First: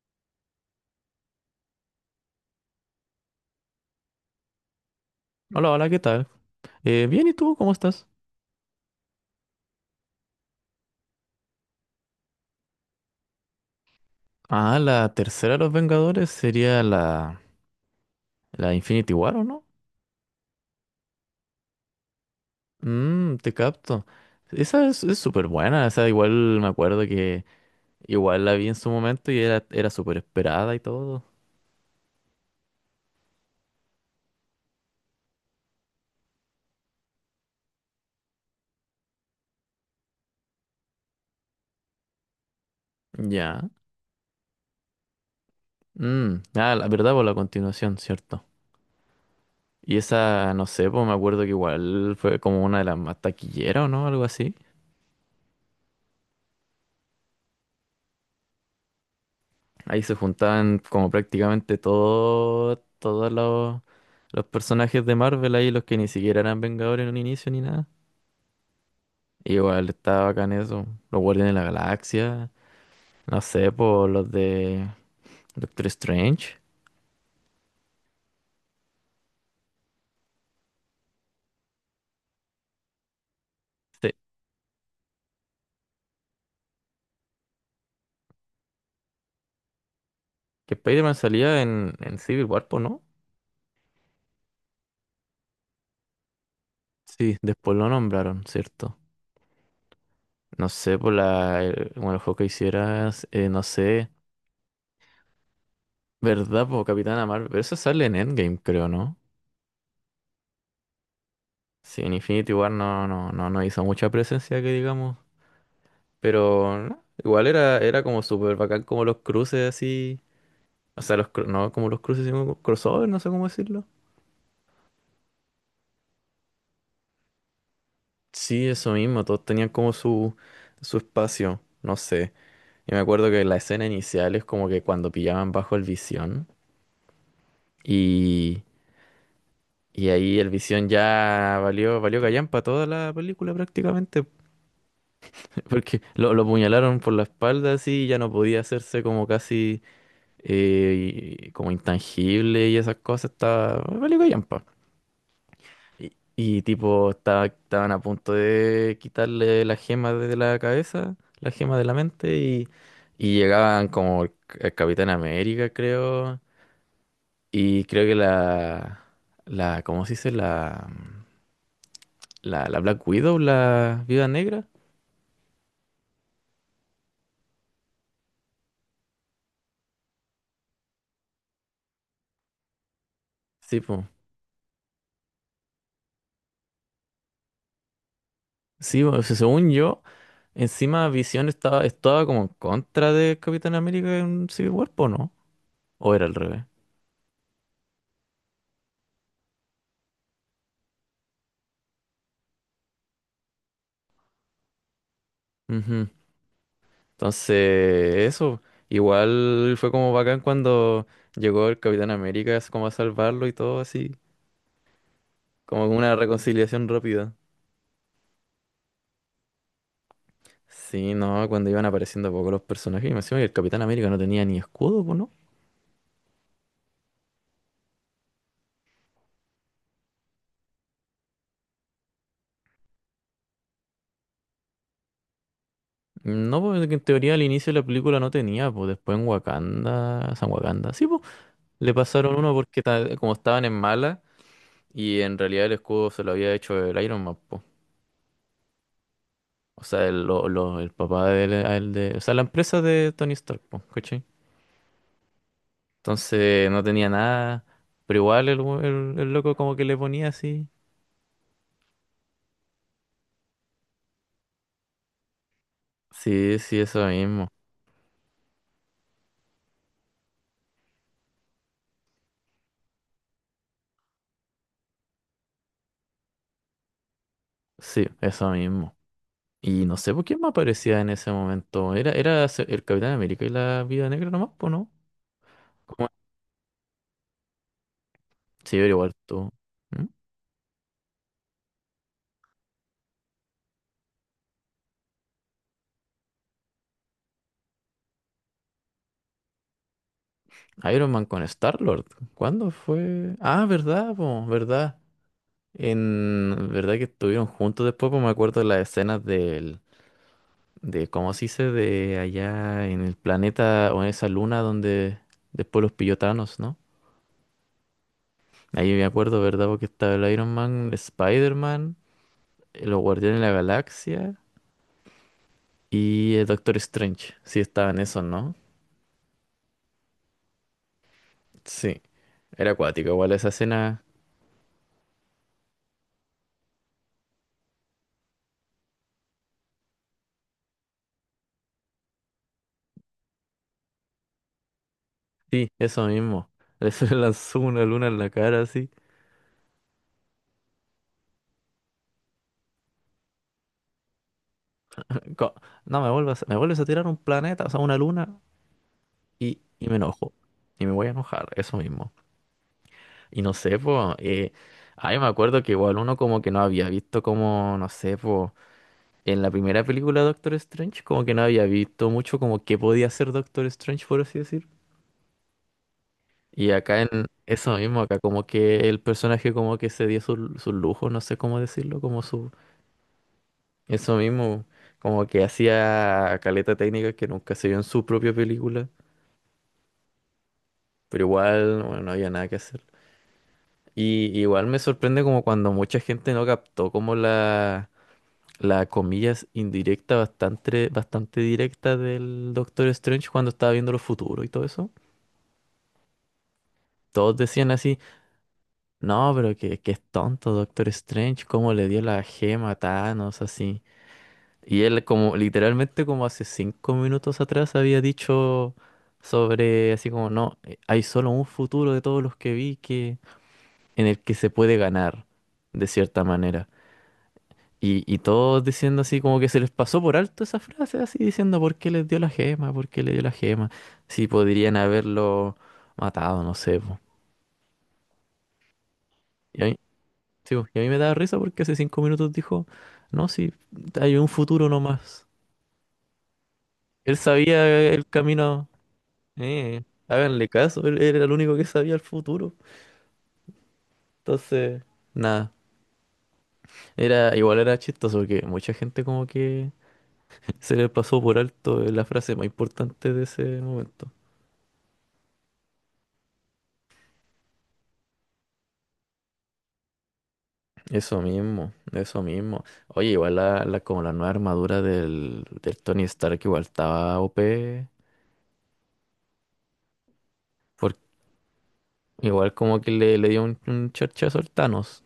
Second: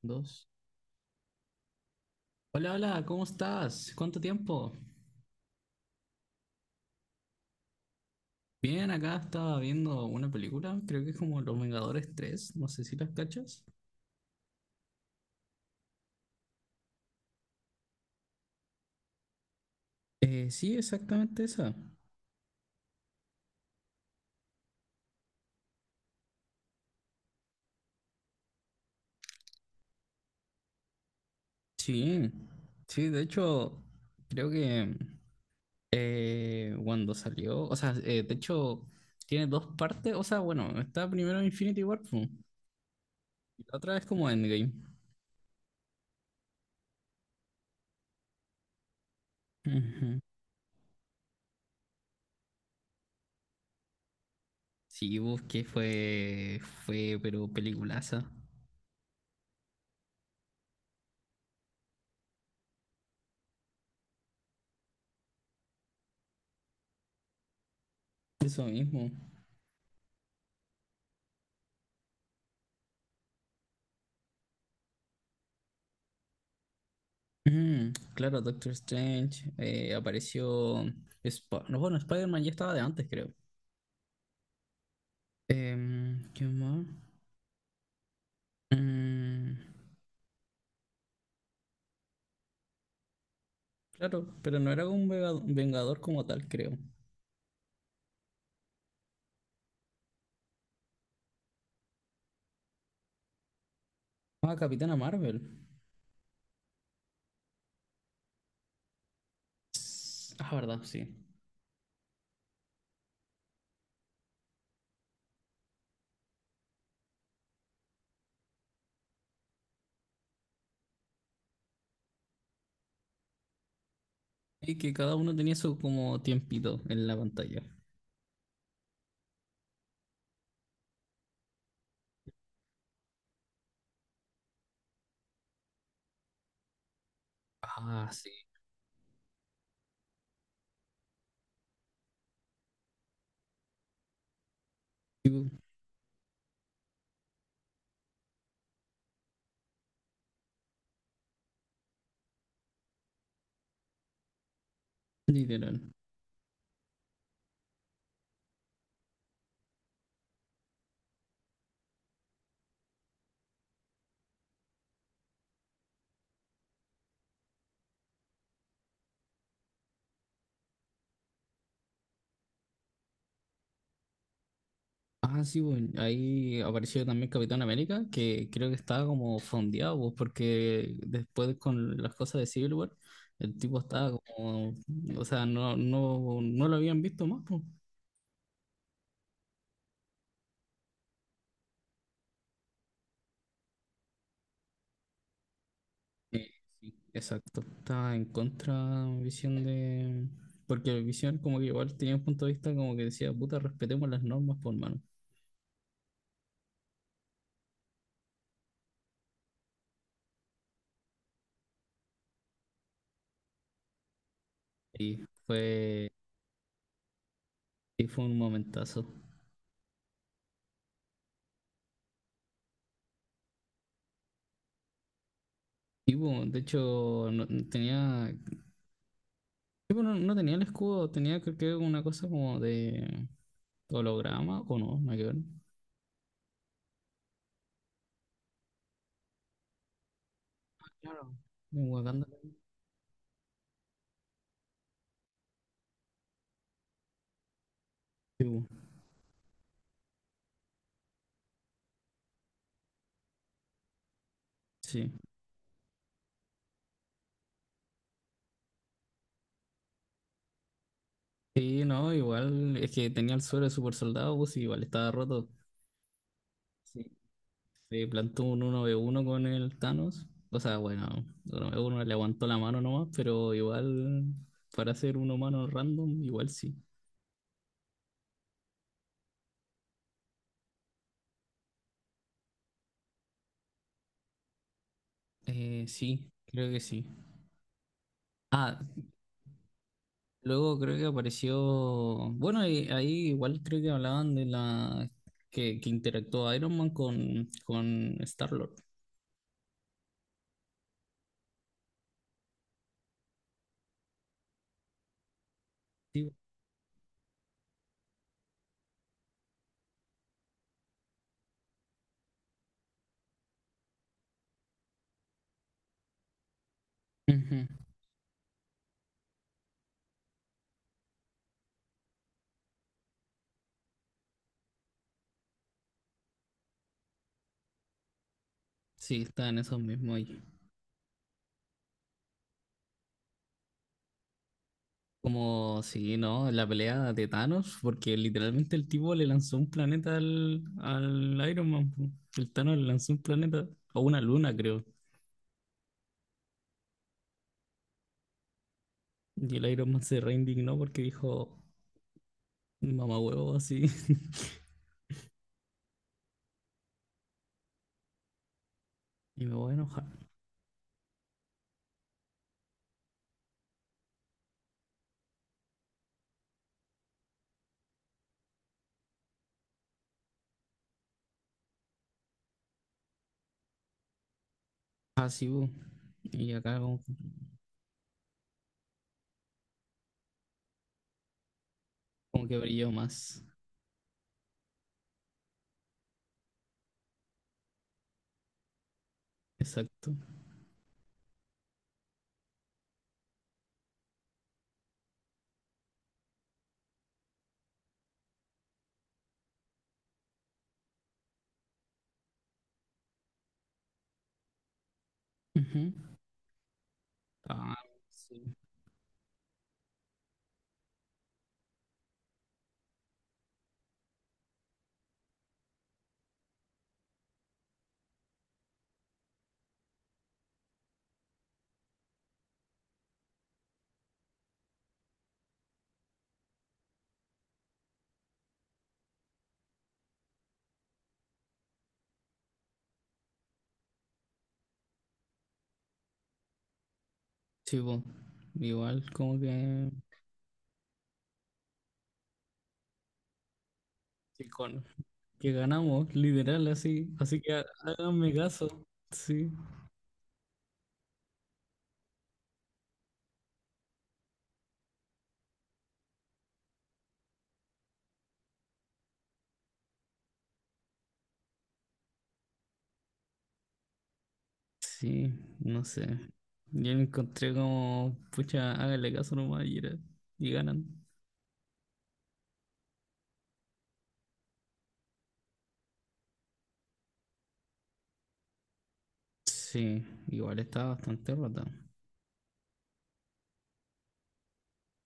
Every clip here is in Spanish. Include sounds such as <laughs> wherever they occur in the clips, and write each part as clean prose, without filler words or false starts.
Dos. Hola, hola, ¿cómo estás? ¿Cuánto tiempo? Hola, hola, ¿qué tal? Bien, ¿y tú cómo estás? Bien, acá estaba viendo una película, creo que es como Los Vengadores tres, no sé si las cachas. Ah, la tercera de los Vengadores sería la Infinity War, ¿o no? Sí, exactamente esa. Mmm, te capto. Esa es súper buena, esa igual me acuerdo que igual la vi en su momento y era súper esperada y todo. Sí, sí, de hecho, creo que cuando salió, o sea, de hecho, tiene dos partes, o sea, bueno, está primero Infinity War, pu, y Ya. la otra es como Endgame. Mm, ah, la verdad, por la continuación, ¿cierto? Y Ujú. esa, no sé, pues me acuerdo que igual fue como una de las más taquilleras, ¿o no? Algo así. Sí, busqué, fue, pero peliculaza. Ahí se juntaban como prácticamente todos los personajes de Marvel ahí, los que ni siquiera eran Vengadores en un inicio ni nada. Eso mismo. Igual estaba bacán eso. Los Guardianes de la Galaxia, no sé, por los de Doctor Strange. Mm, claro, Doctor Strange apareció. No, bueno, Spider-Man ya estaba de antes, creo. Sí, ¿Qué más? Mm, que Spider-Man salía en Civil War, po, ¿no? claro, pero no era un vengador como tal, creo. Sí, después lo nombraron, ¿cierto? No sé, por bueno, el juego que hicieras, no sé, Ah, Capitana Marvel. ¿verdad? Por Capitana Marvel, pero eso sale en Endgame, creo, ¿no? Ah, verdad, sí. Sí, en Infinity War no hizo mucha presencia, que digamos. Pero no, igual era como súper bacán como los cruces así. O sea, no como los cruces, sino como crossover, no sé cómo decirlo. Y que cada uno tenía su como tiempito en la pantalla. Sí, eso mismo, todos tenían como su espacio, no sé. Y me acuerdo que la escena inicial es como que cuando pillaban bajo el Visión Ah, sí. y, y ahí el Visión ya valió callampa toda la película prácticamente, Sí, bu. <laughs> porque lo apuñalaron por la espalda así y ya no podía hacerse como casi y como intangible y esas cosas, estaba valió callampa. Literal. Y tipo, estaban a punto de quitarle las gemas de la cabeza, las gemas de la mente, y llegaban como el Capitán América, creo, y creo que la, ¿cómo se dice? La Black Widow, la Viuda Negra. Ah, sí, bueno, ahí apareció también Capitán América, que creo que estaba como fondeado, pues, porque después con las cosas de Civil War, el tipo Sí, pues. estaba como, o sea, no, no lo habían visto más, pues. Sí, po, o sea, según yo, encima Visión estaba como en contra de Capitán América en Civil War, ¿po no? ¿O era al Eh, revés? sí, exacto, estaba en contra Visión de... Porque Visión como que igual tenía un punto de vista como que decía, puta, respetemos las normas, por mano. Ujú. Entonces, eso, igual fue como bacán cuando llegó el Capitán América es como a salvarlo y todo así, Y como fue, una reconciliación rápida. y fue un momentazo. Sí, no, cuando iban apareciendo poco los personajes, y me decían que el Capitán América no tenía ni escudo, pues, ¿no? Y bueno, de hecho, tenía. Sí, pero no tenía el escudo, tenía creo que una cosa como de holograma, o no, no hay que ver. No, pues en teoría al inicio de la película no tenía, pues después en Wakanda, San Wakanda, sí, pues, Claro. En le Wakanda. pasaron uno porque como estaban en mala y en realidad el escudo se lo había hecho el Iron Man. Sí, bu. O sea, el papá de él, a él de. O sea, la empresa de Tony Stark, po, ¿cachai? Sí. Entonces no tenía nada. Pero igual el loco como que le ponía así. Sí, no, igual es que tenía el suelo de super soldado, pues y igual estaba roto. Sí, sí, Sí. eso mismo. Se plantó un uno v uno con el Thanos. O sea, bueno, 1v1 le aguantó la mano nomás, pero igual para ser un humano random, igual sí. Sí, eso mismo. Y no sé por quién más aparecía en ese momento. El Capitán América y la Viuda Negra nomás, pues, ¿no? ¿Cómo? Sí, creo que sí. Sí, Ah. pero igual tú. ¿Mm? Luego creo que apareció, bueno, y ahí igual creo que hablaban de la que interactuó Iron Man con Star-Lord. Iron Man con Star-Lord. ¿Cuándo fue? Ah, verdad, po, verdad. Sí. En verdad que estuvieron juntos después, pues me acuerdo de las escenas del de cómo se dice de allá en el planeta o en esa luna donde después los pillotanos, ¿no? Ujú. Ahí me acuerdo, ¿verdad? Porque estaba el Iron Man, Spider-Man, los Guardianes de la Galaxia y el Doctor Strange. Sí, estaban esos, ¿no? Sí, está en esos mismos ahí. Sí, era acuático, igual esa escena. Como, sí, ¿no? La pelea de Thanos, porque literalmente el tipo le lanzó un planeta al, al Iron Man, po. El Thanos le lanzó un planeta, o una luna, creo. Sí, eso mismo. Le <laughs> lanzó una luna en la cara así. Y el Iron Man se reindignó porque dijo, mamá huevo, así, <laughs> Co- No, me vuelvas, me vuelves a tirar un planeta, o sea, una luna y me voy a y me enojar. enojo. Y me voy a enojar, eso mismo. Y no sé, pues, ay, me acuerdo que igual uno como que no había visto como, no sé, pues, en la primera película de Doctor Strange, como que no había visto mucho como qué podía hacer Doctor Strange, por así decir. Así, po. Y Y acá como. acá en eso mismo, acá como que el personaje como que se dio su lujo, no sé cómo decirlo, como Como su, que brilló más. eso mismo, como que hacía caleta técnica que nunca se vio en su propia película, Exacto. pero igual, bueno, no había nada que hacer. Y igual me sorprende como cuando mucha gente no captó como la comillas indirecta bastante directa del Doctor Strange cuando estaba viendo los futuros y todo eso. Ujú. Todos decían Ah, así, sí. no, pero que es tonto Doctor Strange, cómo le dio la gema a Thanos, así. Y él como literalmente como hace 5 minutos atrás había dicho sobre así como, no, hay solo un futuro de todos los que vi que en el que se puede ganar, de cierta manera. Y todos diciendo así como que se les pasó por alto esa frase, así diciendo por qué les dio la gema, por qué le dio la gema, si podrían haberlo matado, no sé, po. Sí, po. Igual como Y a mí, sí, po, y a mí me daba risa porque hace 5 minutos dijo, no, si hay un que, futuro nomás. que ganamos, literal, así. Él Así que sabía el háganme camino, caso. Sí. eh, háganle caso, él era el único que sabía el futuro. Entonces, nada, era igual era chistoso porque mucha gente como que se les pasó por alto la frase más importante de ese momento. Sí, no sé. Yo lo encontré como, pucha, háganle caso nomás y ganan. Eso mismo, eso mismo. Oye, igual como la nueva armadura del Tony Stark igual estaba OP, Sí, igual estaba porque bastante rota. igual como que le dio un charchazo al Thanos.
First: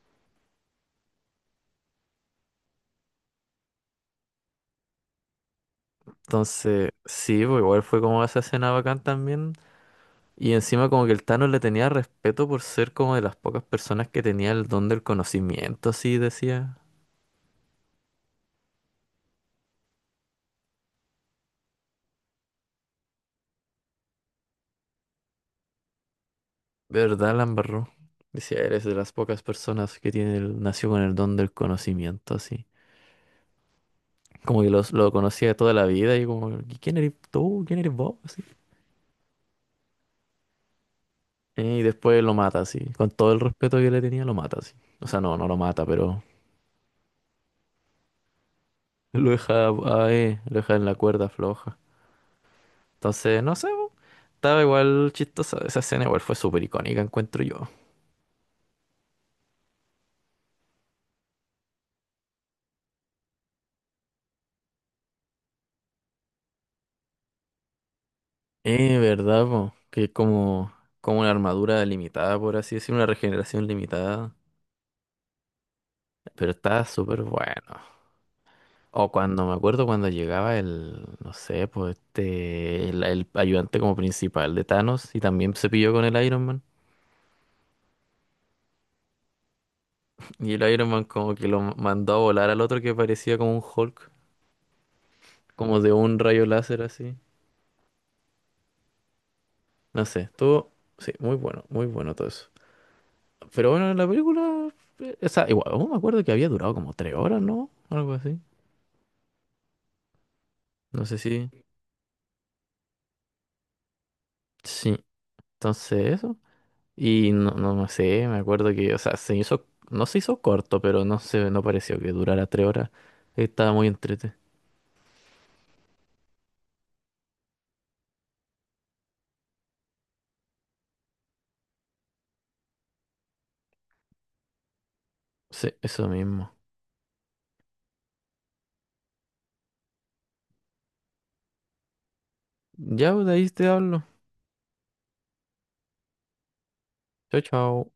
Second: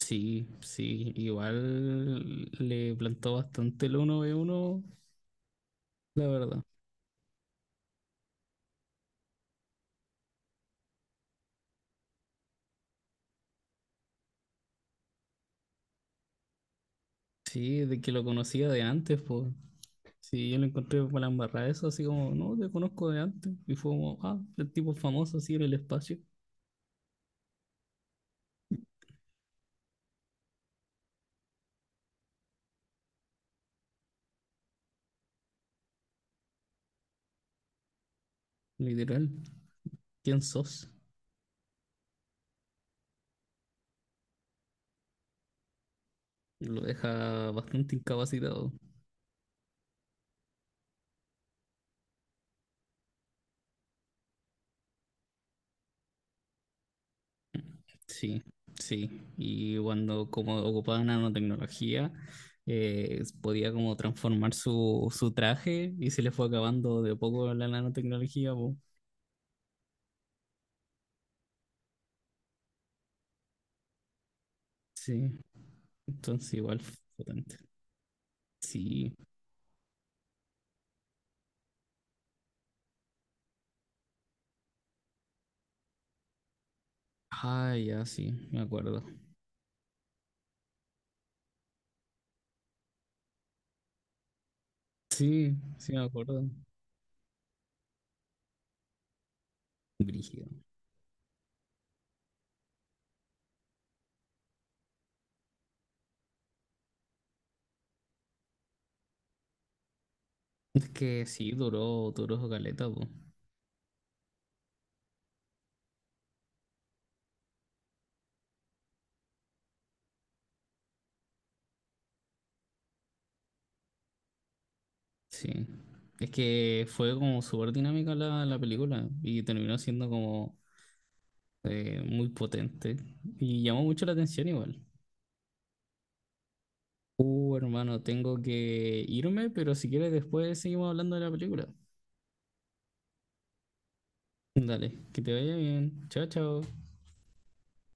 Sí, sí, igual le plantó bastante el uno ve uno, la verdad. Entonces, sí, pues igual fue como esa escena bacán también. Y encima como que el Thanos le tenía respeto por ser como de las pocas personas que tenía el don del conocimiento, así decía. Sí, de que lo conocía de antes, pues. Sí, yo lo encontré con la embarrada eso, así como, no, te conozco de antes. Y fue como, ah, el tipo famoso así en el espacio. De verdad, la embarró. Decía, eres de las pocas personas que tiene el, nació con el don del conocimiento, así. Como que los, lo conocía de toda la vida y como, "¿Y ¿quién eres tú? ¿Quién eres vos?" Así. Literal, ¿quién sos? Y después lo mata así. Con todo el respeto que le tenía, lo mata así. O sea, no, no lo mata, pero Lo deja bastante incapacitado. lo deja, ahí, lo deja en la cuerda floja. Entonces, no sé, po, estaba igual chistosa. Esa escena igual fue súper icónica, encuentro yo. Sí, sí. Y cuando como ocupaba nanotecnología, podía como transformar su, su traje y se le fue acabando de a poco la nanotecnología, po. ¿Verdad, po? Que es como, como una armadura limitada, por así decir, una regeneración limitada. Sí, Pero entonces igual está fue súper potente. bueno. O Sí. cuando me acuerdo cuando llegaba el, no sé, pues este, el ayudante como principal de Thanos y también se pilló con el Iron Man. Ah, ya sí, me acuerdo. Y el Iron Man como que lo mandó a volar al otro que parecía como un Hulk, Sí, como sí de me un acuerdo. rayo láser así. No sé, Brígido. estuvo, sí, muy bueno, muy bueno todo eso. Pero bueno, la película, o sea, igual, aún me acuerdo que había durado como 3 horas, ¿no? Algo así. Es No sé que si, sí, duró, duró su caleta, po. sí, entonces eso. Y no sé, me acuerdo que, o sea, se hizo, no se hizo corto, pero no se, no pareció que durara 3 horas. Estaba muy entrete. Sí. Es que fue como súper dinámica la, la película y terminó siendo como muy potente y llamó mucho la atención igual. Sí, eso mismo. Hermano, tengo que irme, pero si quieres después seguimos hablando de la película. Ya, pues, de ahí te hablo. Dale, que te vaya bien. Chao, chao. Chao, chao.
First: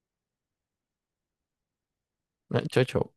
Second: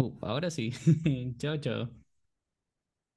Ahora sí. <laughs> Chao, chao. Chao, chao.